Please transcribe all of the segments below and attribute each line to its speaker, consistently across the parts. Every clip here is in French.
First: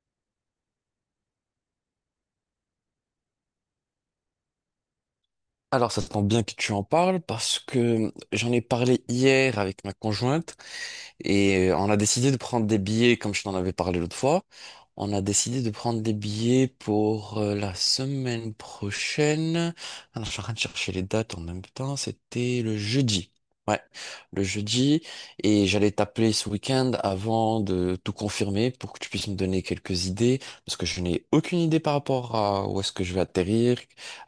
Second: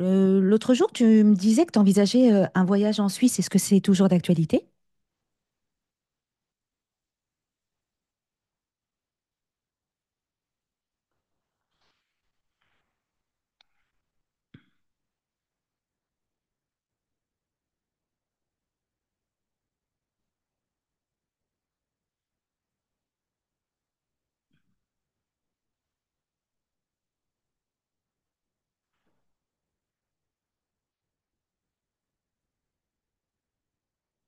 Speaker 1: L'autre jour, tu me disais que tu envisageais un voyage en Suisse. Est-ce que c'est toujours d'actualité?
Speaker 2: Alors, ça tombe bien que tu en parles parce que j'en ai parlé hier avec ma conjointe et on a décidé de prendre des billets, comme je t'en avais parlé l'autre fois. On a décidé de prendre des billets pour la semaine prochaine. Alors, je suis en train de chercher les dates en même temps. C'était le jeudi. Ouais, le jeudi. Et j'allais t'appeler ce week-end avant de tout confirmer pour que tu puisses me donner quelques idées. Parce que je n'ai aucune idée par rapport à où est-ce que je vais atterrir.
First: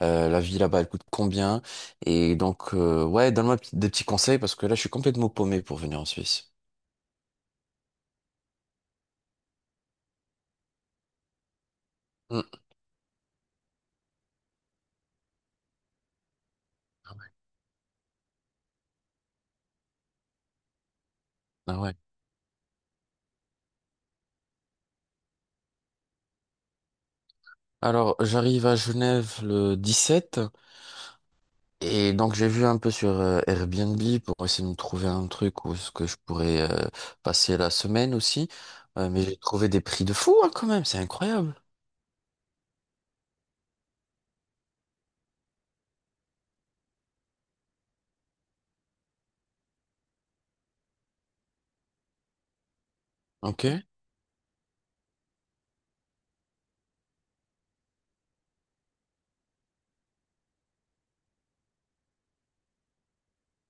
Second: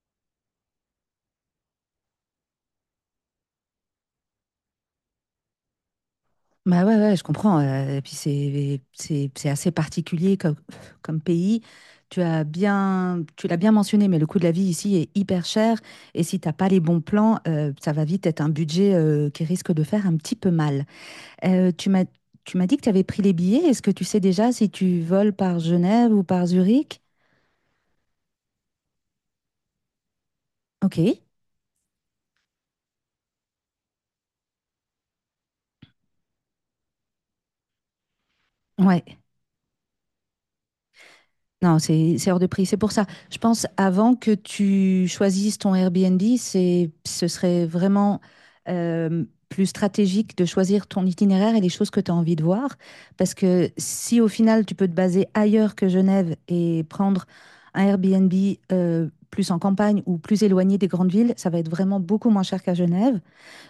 Speaker 2: La vie là-bas, elle coûte combien. Et donc, ouais, donne-moi des petits conseils parce que là, je suis complètement paumé pour venir en Suisse.
Speaker 1: Bah ouais, ouais, je comprends. Et puis c'est assez particulier comme pays. Tu as
Speaker 2: Mm.
Speaker 1: bien, tu l'as bien mentionné, mais le coût de la vie ici est hyper cher. Et si t'as pas les bons plans, ça va vite être un budget qui risque de faire un petit peu mal. Euh,
Speaker 2: Ah
Speaker 1: tu
Speaker 2: ouais.
Speaker 1: m'as Tu m'as dit que tu avais pris les billets. Est-ce que tu sais déjà si tu voles par Genève ou par Zurich?
Speaker 2: Alors, j'arrive à Genève le 17
Speaker 1: Ok.
Speaker 2: et donc j'ai vu un peu sur Airbnb pour essayer de me trouver un truc où ce que je pourrais passer la semaine aussi.
Speaker 1: Ouais.
Speaker 2: Mais j'ai trouvé des prix de fou hein, quand même, c'est incroyable.
Speaker 1: Non, c'est hors de prix. C'est pour ça. Je pense avant que tu choisisses ton Airbnb, c'est ce serait vraiment plus stratégique de choisir ton itinéraire et les choses que tu as envie de voir. Parce
Speaker 2: Ok.
Speaker 1: que
Speaker 2: Ouais.
Speaker 1: si au final tu peux te baser ailleurs que Genève et prendre un Airbnb plus en campagne ou plus éloigné des grandes villes, ça va être vraiment beaucoup moins cher qu'à Genève.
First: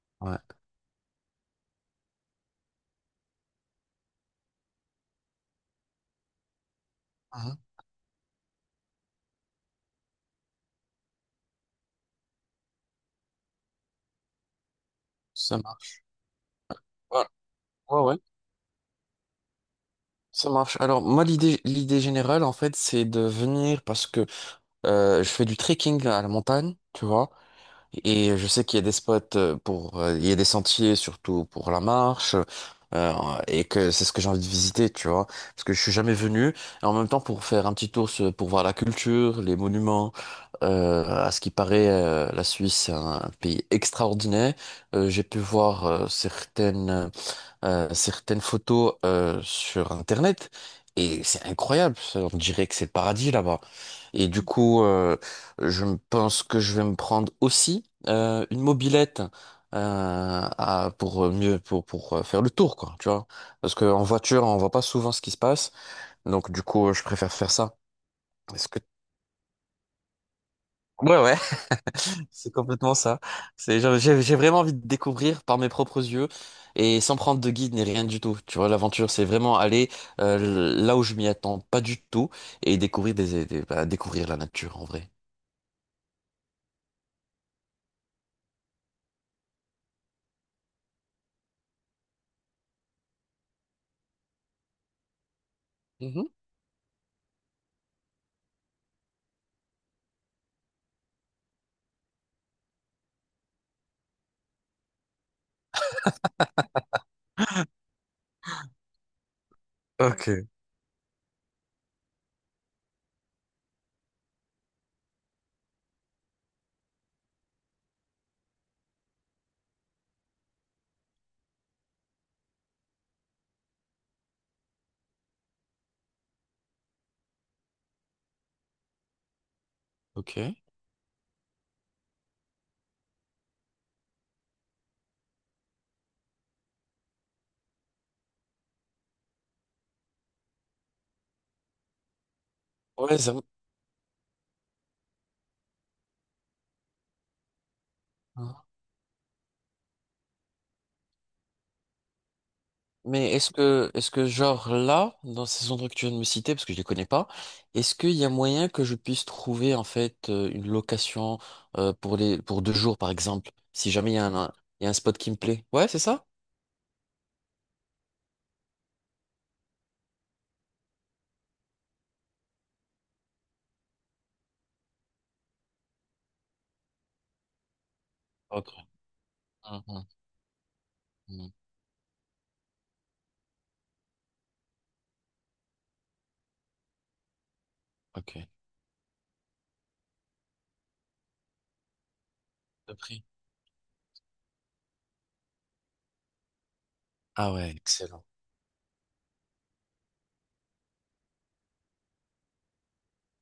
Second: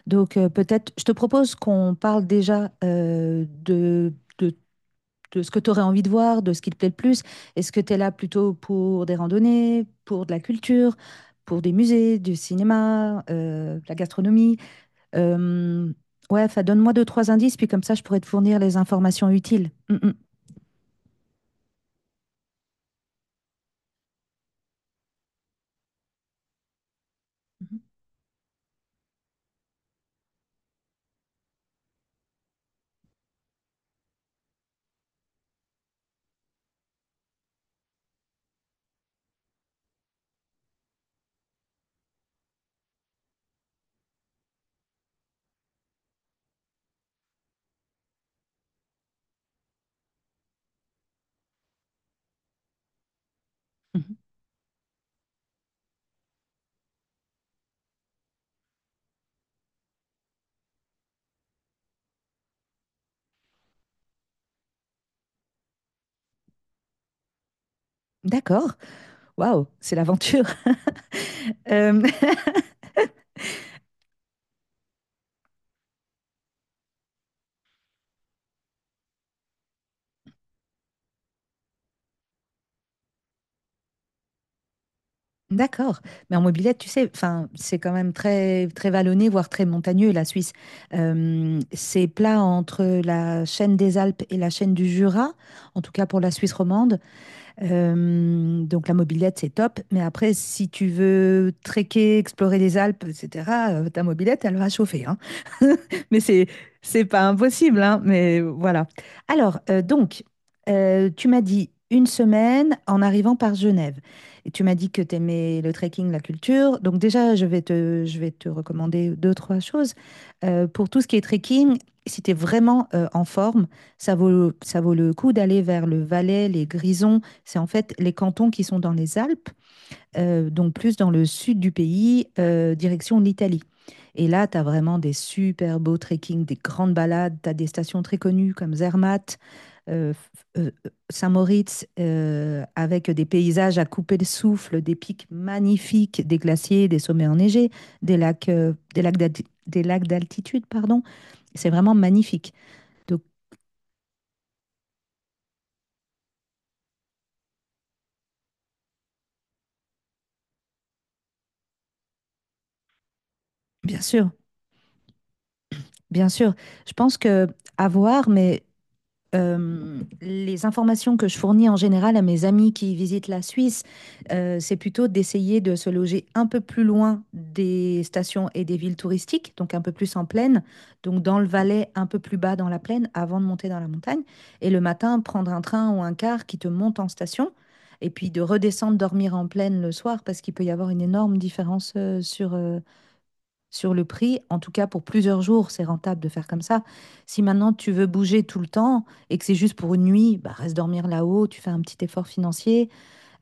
Speaker 1: Donc peut-être, je te propose qu'on parle déjà de ce que tu aurais envie de voir, de ce qui te plaît le plus.
Speaker 2: Mhm.
Speaker 1: Est-ce que tu es là plutôt pour des randonnées, pour de la culture, pour des musées, du cinéma, de la gastronomie?
Speaker 2: Ça
Speaker 1: Euh,
Speaker 2: marche.
Speaker 1: ouais, enfin, donne-moi deux,
Speaker 2: Ouais,
Speaker 1: trois indices, puis comme ça,
Speaker 2: ouais,
Speaker 1: je
Speaker 2: ouais.
Speaker 1: pourrais te fournir les informations utiles. Mm, mm.
Speaker 2: Ça marche. Alors moi l'idée générale en fait c'est de venir parce que je fais du trekking à la montagne, tu vois. Et je sais qu'il y a des spots il y a des sentiers surtout pour la marche, euh, et que c'est ce que j'ai envie de visiter, tu vois, parce que je suis jamais venu. Et en même temps, pour faire un petit tour pour voir la culture, les monuments, à ce qui paraît, la Suisse est un pays extraordinaire. J'ai pu voir certaines photos sur Internet et c'est incroyable. On dirait que c'est le paradis là-bas.
Speaker 1: Mhm.
Speaker 2: Et du coup, je me pense que je vais me prendre aussi une mobilette. Pour mieux, pour faire le tour quoi tu vois parce que en voiture on voit pas souvent ce qui se passe donc du coup je préfère faire ça. Est-ce
Speaker 1: D'accord.
Speaker 2: que
Speaker 1: Waouh, c'est l'aventure.
Speaker 2: Ouais, ouais.
Speaker 1: Euh,
Speaker 2: C'est complètement ça. C'est, genre, j'ai vraiment envie de découvrir par mes propres yeux et sans prendre de guide ni rien du tout. Tu vois, l'aventure, c'est vraiment aller là où je m'y attends pas du tout et découvrir bah, découvrir la nature en vrai.
Speaker 1: D'accord. Mais en mobilette, tu sais, enfin, c'est quand même très, très vallonné, voire très montagneux, la Suisse. C'est plat entre la chaîne des Alpes et la chaîne du Jura, en tout cas pour
Speaker 2: Mhm.
Speaker 1: la Suisse romande. Donc la mobilette, c'est top. Mais après, si tu veux trekker, explorer les Alpes, etc., ta mobilette, elle va chauffer, hein. Mais c'est pas impossible, hein, mais voilà. Alors, euh, donc,
Speaker 2: Ok.
Speaker 1: euh, tu m'as dit une semaine en arrivant par Genève. Et tu m'as dit que tu aimais le trekking, la culture. Donc déjà, je vais te recommander deux, trois choses. Pour tout ce qui est trekking, si tu es vraiment en forme, ça vaut le coup d'aller vers le Valais, les Grisons. C'est en fait les cantons qui sont dans les Alpes,
Speaker 2: Ok.
Speaker 1: donc plus dans le sud du pays, direction l'Italie. Et là, tu as vraiment des super beaux trekking, des grandes balades, tu as des stations très connues comme Zermatt, euh, f- euh, Saint-Moritz, avec
Speaker 2: Ouais,
Speaker 1: des
Speaker 2: ça...
Speaker 1: paysages à couper le souffle, des pics magnifiques, des glaciers, des sommets enneigés, des lacs, des lacs d'altitude, pardon. C'est vraiment magnifique. Donc,
Speaker 2: Mais est-ce que genre là, dans ces endroits que tu viens de me citer, parce que je les connais pas, est-ce qu'il y a moyen que je puisse trouver en fait une location pour 2 jours par exemple, si
Speaker 1: bien
Speaker 2: jamais il y a
Speaker 1: sûr,
Speaker 2: il y a un spot qui me plaît? Ouais, c'est ça?
Speaker 1: bien sûr, je pense que à voir, mais les informations que je fournis en général à mes amis qui visitent la Suisse, c'est plutôt d'essayer de se loger un peu plus loin des stations et des villes touristiques, donc un peu
Speaker 2: Mhm,
Speaker 1: plus en plaine, donc dans le
Speaker 2: mhm.
Speaker 1: Valais, un peu plus bas dans la plaine, avant de monter dans la montagne. Et le matin, prendre un train ou un car qui te monte en station, et puis
Speaker 2: Ok.
Speaker 1: de redescendre dormir en plaine le soir, parce qu'il peut y avoir une énorme différence
Speaker 2: De prix.
Speaker 1: sur le prix. En tout cas, pour plusieurs jours, c'est rentable de faire comme ça. Si
Speaker 2: Ah ouais,
Speaker 1: maintenant tu veux
Speaker 2: excellent.
Speaker 1: bouger tout le temps et que c'est juste pour une nuit, bah, reste dormir là-haut, tu fais un petit effort financier.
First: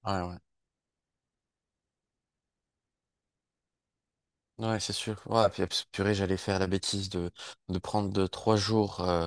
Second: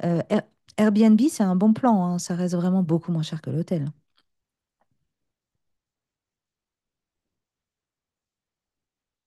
Speaker 1: Euh,
Speaker 2: Ouais, ouais.
Speaker 1: Air- Airbnb, c'est un bon plan, hein, ça reste vraiment beaucoup moins cher que l'hôtel.
Speaker 2: Ouais, c'est sûr. Ouais, puis purée, j'allais faire la bêtise de, 3 jours euh,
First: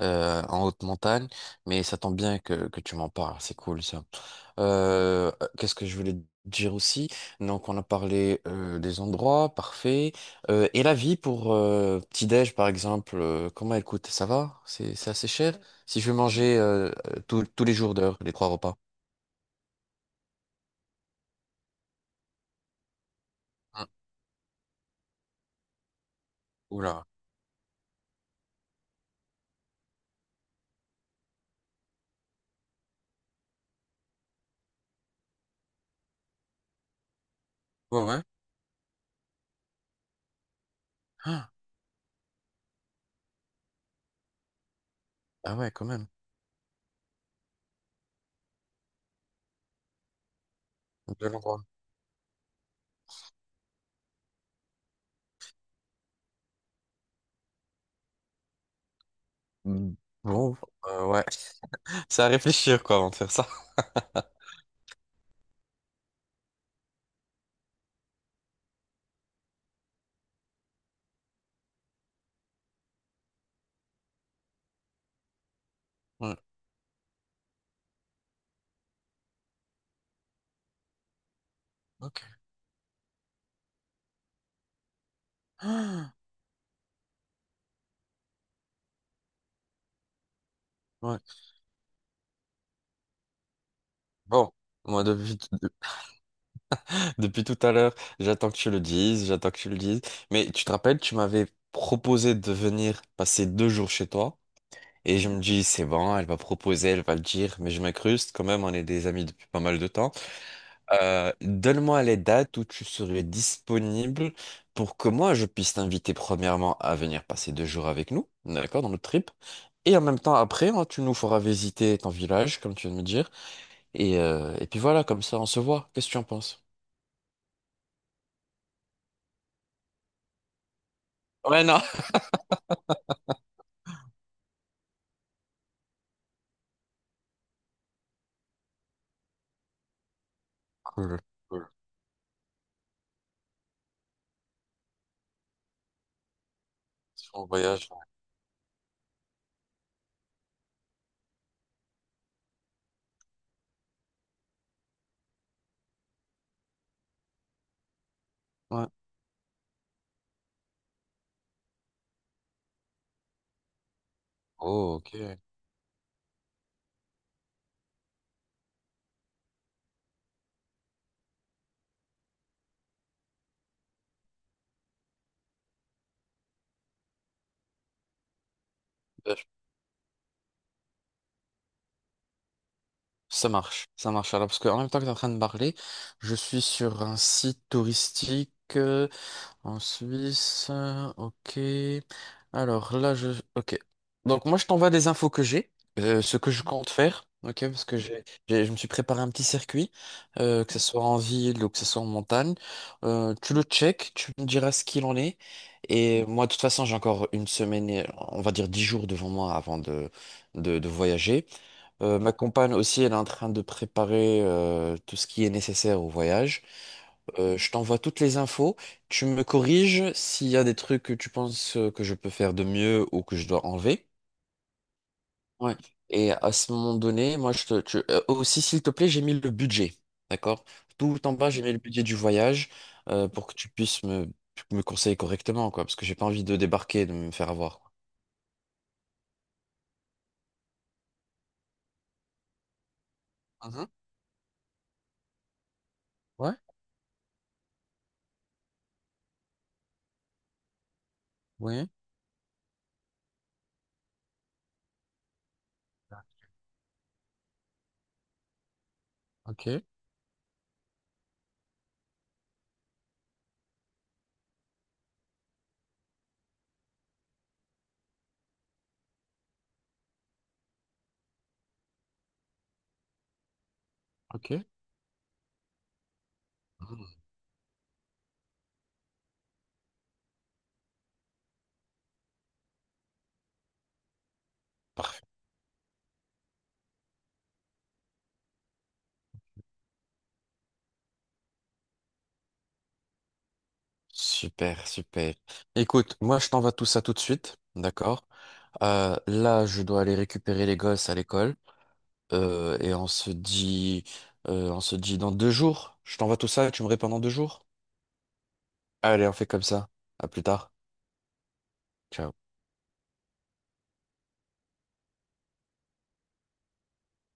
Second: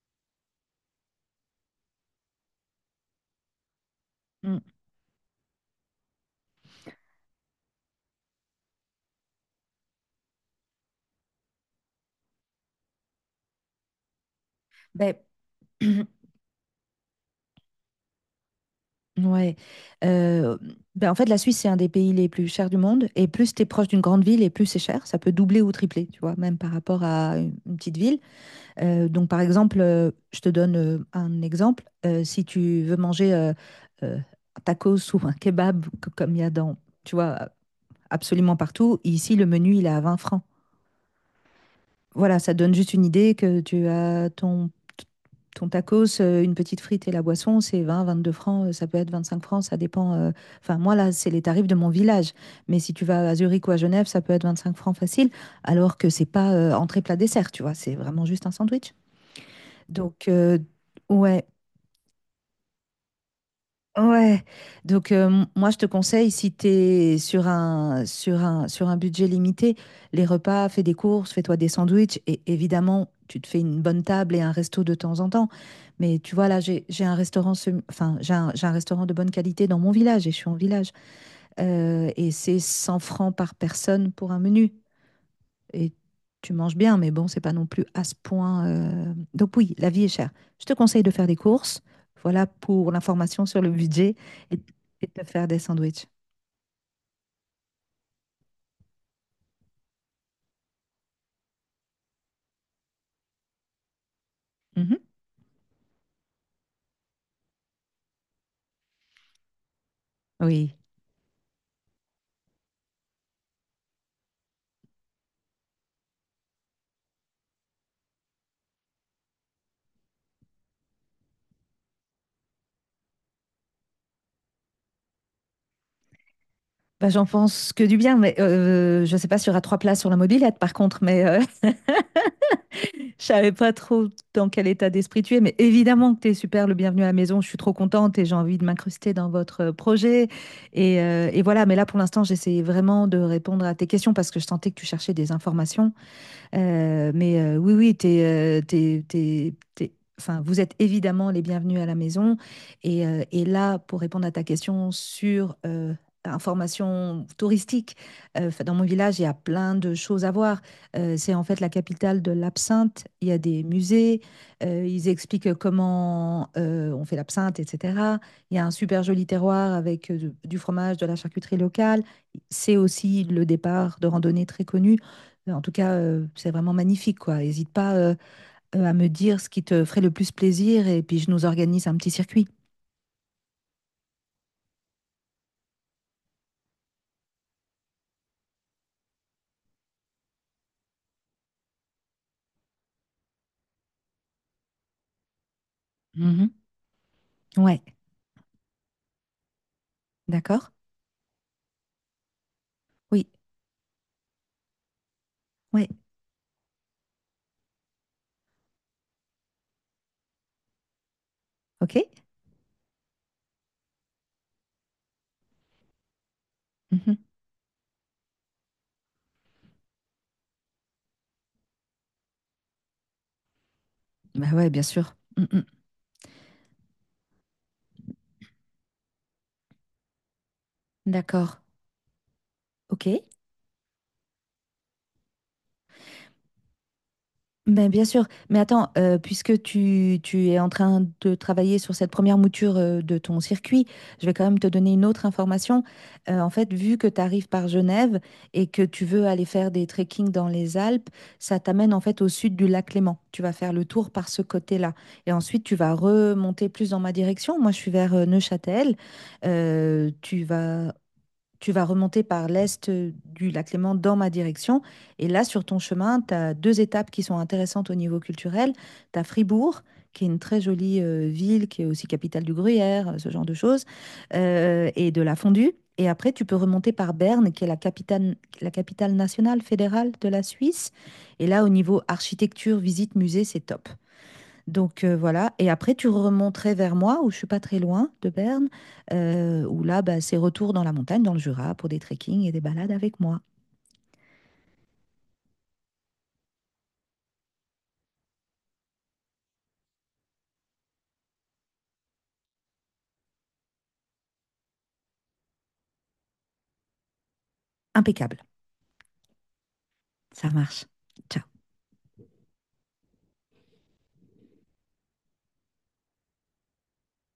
Speaker 2: euh, en haute montagne, mais ça tombe bien que tu m'en parles, c'est cool ça.
Speaker 1: Mm.
Speaker 2: Qu'est-ce que je voulais te dire aussi? Donc, on a parlé des endroits, parfait. Et la vie pour petit-déj, par exemple, comment elle coûte? Ça va? C'est
Speaker 1: Ben,
Speaker 2: assez cher? Si je veux manger tous les jours d'heure, les 3 repas.
Speaker 1: ouais. Euh, ben, en fait, la Suisse, c'est un des pays les plus chers du monde. Et plus tu es
Speaker 2: Ah,
Speaker 1: proche d'une grande ville, et plus c'est cher. Ça peut doubler ou tripler, tu vois, même par rapport
Speaker 2: oula.
Speaker 1: à une petite ville. Donc, par exemple, je te donne un exemple. Si tu veux manger un tacos ou un kebab, comme il y a tu vois,
Speaker 2: Ouais, ouais.
Speaker 1: absolument partout, ici, le menu, il est à 20 francs. Voilà, ça donne juste une idée que tu as ton,
Speaker 2: Ah
Speaker 1: ton
Speaker 2: ouais, quand même.
Speaker 1: tacos, une petite frite et la boisson, c'est 20, 22 francs, ça peut être 25 francs, ça dépend. Enfin, moi, là,
Speaker 2: De
Speaker 1: c'est les
Speaker 2: l'endroit.
Speaker 1: tarifs de mon village. Mais si tu vas à Zurich ou à Genève, ça peut être 25 francs facile, alors que c'est pas entrée plat dessert, tu vois, c'est vraiment juste un sandwich.
Speaker 2: Mm.
Speaker 1: Donc,
Speaker 2: Bon,
Speaker 1: euh,
Speaker 2: ouais.
Speaker 1: ouais,
Speaker 2: C'est à réfléchir, quoi, avant de faire ça.
Speaker 1: ouais. Donc, moi, je te conseille, si tu es sur un budget limité, les repas, fais des courses, fais-toi des sandwichs. Et évidemment, tu te fais une bonne table et un resto de temps en temps. Mais tu
Speaker 2: Ouais,
Speaker 1: vois, là, j'ai un restaurant, j'ai un restaurant de bonne qualité dans mon village et je suis en village.
Speaker 2: ok.
Speaker 1: Et c'est 100 francs par personne pour un menu. Et
Speaker 2: Ah,
Speaker 1: tu manges bien, mais bon, c'est pas non plus à ce point. Donc oui, la vie est chère. Je te conseille de
Speaker 2: ouais.
Speaker 1: faire des courses. Voilà pour l'information sur le budget
Speaker 2: Bon,
Speaker 1: et,
Speaker 2: moi,
Speaker 1: et de faire des sandwichs.
Speaker 2: depuis tout à l'heure, j'attends que tu le dises, j'attends que tu le dises. Mais tu te rappelles, tu m'avais proposé de venir passer 2 jours chez toi.
Speaker 1: Mhm.
Speaker 2: Et je me dis, c'est bon, elle va proposer, elle va le dire. Mais je m'incruste, quand même, on est des amis depuis pas mal de temps.
Speaker 1: Oui.
Speaker 2: Donne-moi les dates où tu serais disponible pour que moi je puisse t'inviter premièrement à venir passer 2 jours avec nous, d'accord, dans notre trip. Et en même temps après, hein, tu nous feras visiter ton village, comme tu viens de me dire. Et puis voilà, comme ça on se voit. Qu'est-ce que tu en penses?
Speaker 1: Bah, j'en pense que du bien, mais je sais pas sur y aura trois places sur la mobilette par contre, mais
Speaker 2: Ouais, non.
Speaker 1: je savais pas trop dans quel état d'esprit tu es. Mais évidemment que tu es super, le bienvenu à la maison. Je suis trop contente et j'ai envie de m'incruster dans votre projet. Et,
Speaker 2: Cool,
Speaker 1: euh, et
Speaker 2: cool.
Speaker 1: voilà, mais là pour l'instant, j'essayais vraiment de répondre à tes questions parce que je sentais que tu cherchais des informations. Euh, mais
Speaker 2: On
Speaker 1: euh, oui,
Speaker 2: voyage.
Speaker 1: oui, enfin, vous êtes évidemment les bienvenus à la maison. Et, et là, pour répondre à ta question sur information touristique, enfin, dans mon
Speaker 2: Ouais.
Speaker 1: village, il y a plein de choses à voir. C'est en fait la capitale de l'absinthe. Il y a des musées.
Speaker 2: Oh,
Speaker 1: Ils
Speaker 2: ok.
Speaker 1: expliquent comment on fait l'absinthe, etc. Il y a un super joli terroir avec du fromage, de la charcuterie locale. C'est aussi le départ de randonnée très connu. En tout cas, c'est vraiment magnifique, quoi. N'hésite pas à me
Speaker 2: Bien.
Speaker 1: dire ce qui te ferait le plus plaisir et puis je nous organise un petit circuit.
Speaker 2: Ça marche, ça marche. Alors, parce qu'en même temps que tu es en train de parler, je suis sur un site touristique. En Suisse, ok. Alors là, je... Ok. Donc moi, je t'envoie des infos que j'ai, ce que
Speaker 1: Mhm.
Speaker 2: je compte faire, ok,
Speaker 1: Ouais,
Speaker 2: parce que je me suis préparé un petit circuit, que
Speaker 1: d'accord?
Speaker 2: ce soit en ville ou que ce soit en montagne.
Speaker 1: Oui,
Speaker 2: Tu le check, tu me diras ce qu'il en est.
Speaker 1: ouais,
Speaker 2: Et moi, de toute façon, j'ai encore une semaine, et, on va dire 10 jours devant moi avant de voyager.
Speaker 1: ok.
Speaker 2: Ma compagne aussi, elle est en train de préparer tout ce qui est nécessaire au voyage.
Speaker 1: Mhm.
Speaker 2: Je t'envoie toutes les infos. Tu me corriges s'il y a des trucs que tu penses que je peux faire de mieux ou que je dois enlever.
Speaker 1: Bah ouais, bien sûr. Mm, mm.
Speaker 2: Ouais. Et à ce moment donné, moi, aussi, s'il te plaît, j'ai mis le budget. D'accord? Tout en bas,
Speaker 1: D'accord,
Speaker 2: j'ai mis le budget du voyage
Speaker 1: ok.
Speaker 2: pour que tu puisses me conseiller correctement, quoi. Parce que j'ai pas envie de débarquer et de me faire avoir,
Speaker 1: Ben,
Speaker 2: quoi.
Speaker 1: bien sûr, mais attends, puisque tu es en train de travailler sur cette première mouture de ton
Speaker 2: Mhm.
Speaker 1: circuit, je vais quand même te donner une autre information. En
Speaker 2: Ouais,
Speaker 1: fait, vu que tu arrives par Genève et que tu veux aller faire des trekking dans les Alpes, ça
Speaker 2: oui.
Speaker 1: t'amène en fait au sud du lac Léman. Tu vas faire le tour par ce côté-là. Et ensuite, tu vas remonter plus dans ma direction. Moi, je suis vers Neuchâtel.
Speaker 2: Ok,
Speaker 1: Euh, tu vas Tu vas remonter par l'est du lac Léman dans ma direction. Et là, sur ton chemin, tu as deux étapes qui sont intéressantes au niveau culturel. Tu as Fribourg, qui est une très jolie ville, qui est aussi capitale du Gruyère, ce genre de choses,
Speaker 2: ok.
Speaker 1: et de la fondue. Et après, tu peux remonter
Speaker 2: Mhm.
Speaker 1: par Berne, qui est la capitale nationale fédérale de la Suisse. Et là, au niveau architecture, visite, musée, c'est top. Donc voilà, et après tu remonterais vers moi, où je suis pas très loin de Berne, où là bah, c'est retour dans la montagne, dans le Jura, pour des trekking et des balades avec moi.
Speaker 2: Super, super. Écoute, moi je t'envoie tout ça tout de suite, d'accord? Là, je dois aller récupérer les gosses à l'école et on se dit dans deux jours. Je t'envoie tout ça et tu me réponds dans 2 jours.
Speaker 1: Impeccable,
Speaker 2: Allez, on fait comme ça. À plus
Speaker 1: ça
Speaker 2: tard.
Speaker 1: marche. Ciao.
Speaker 2: Ciao.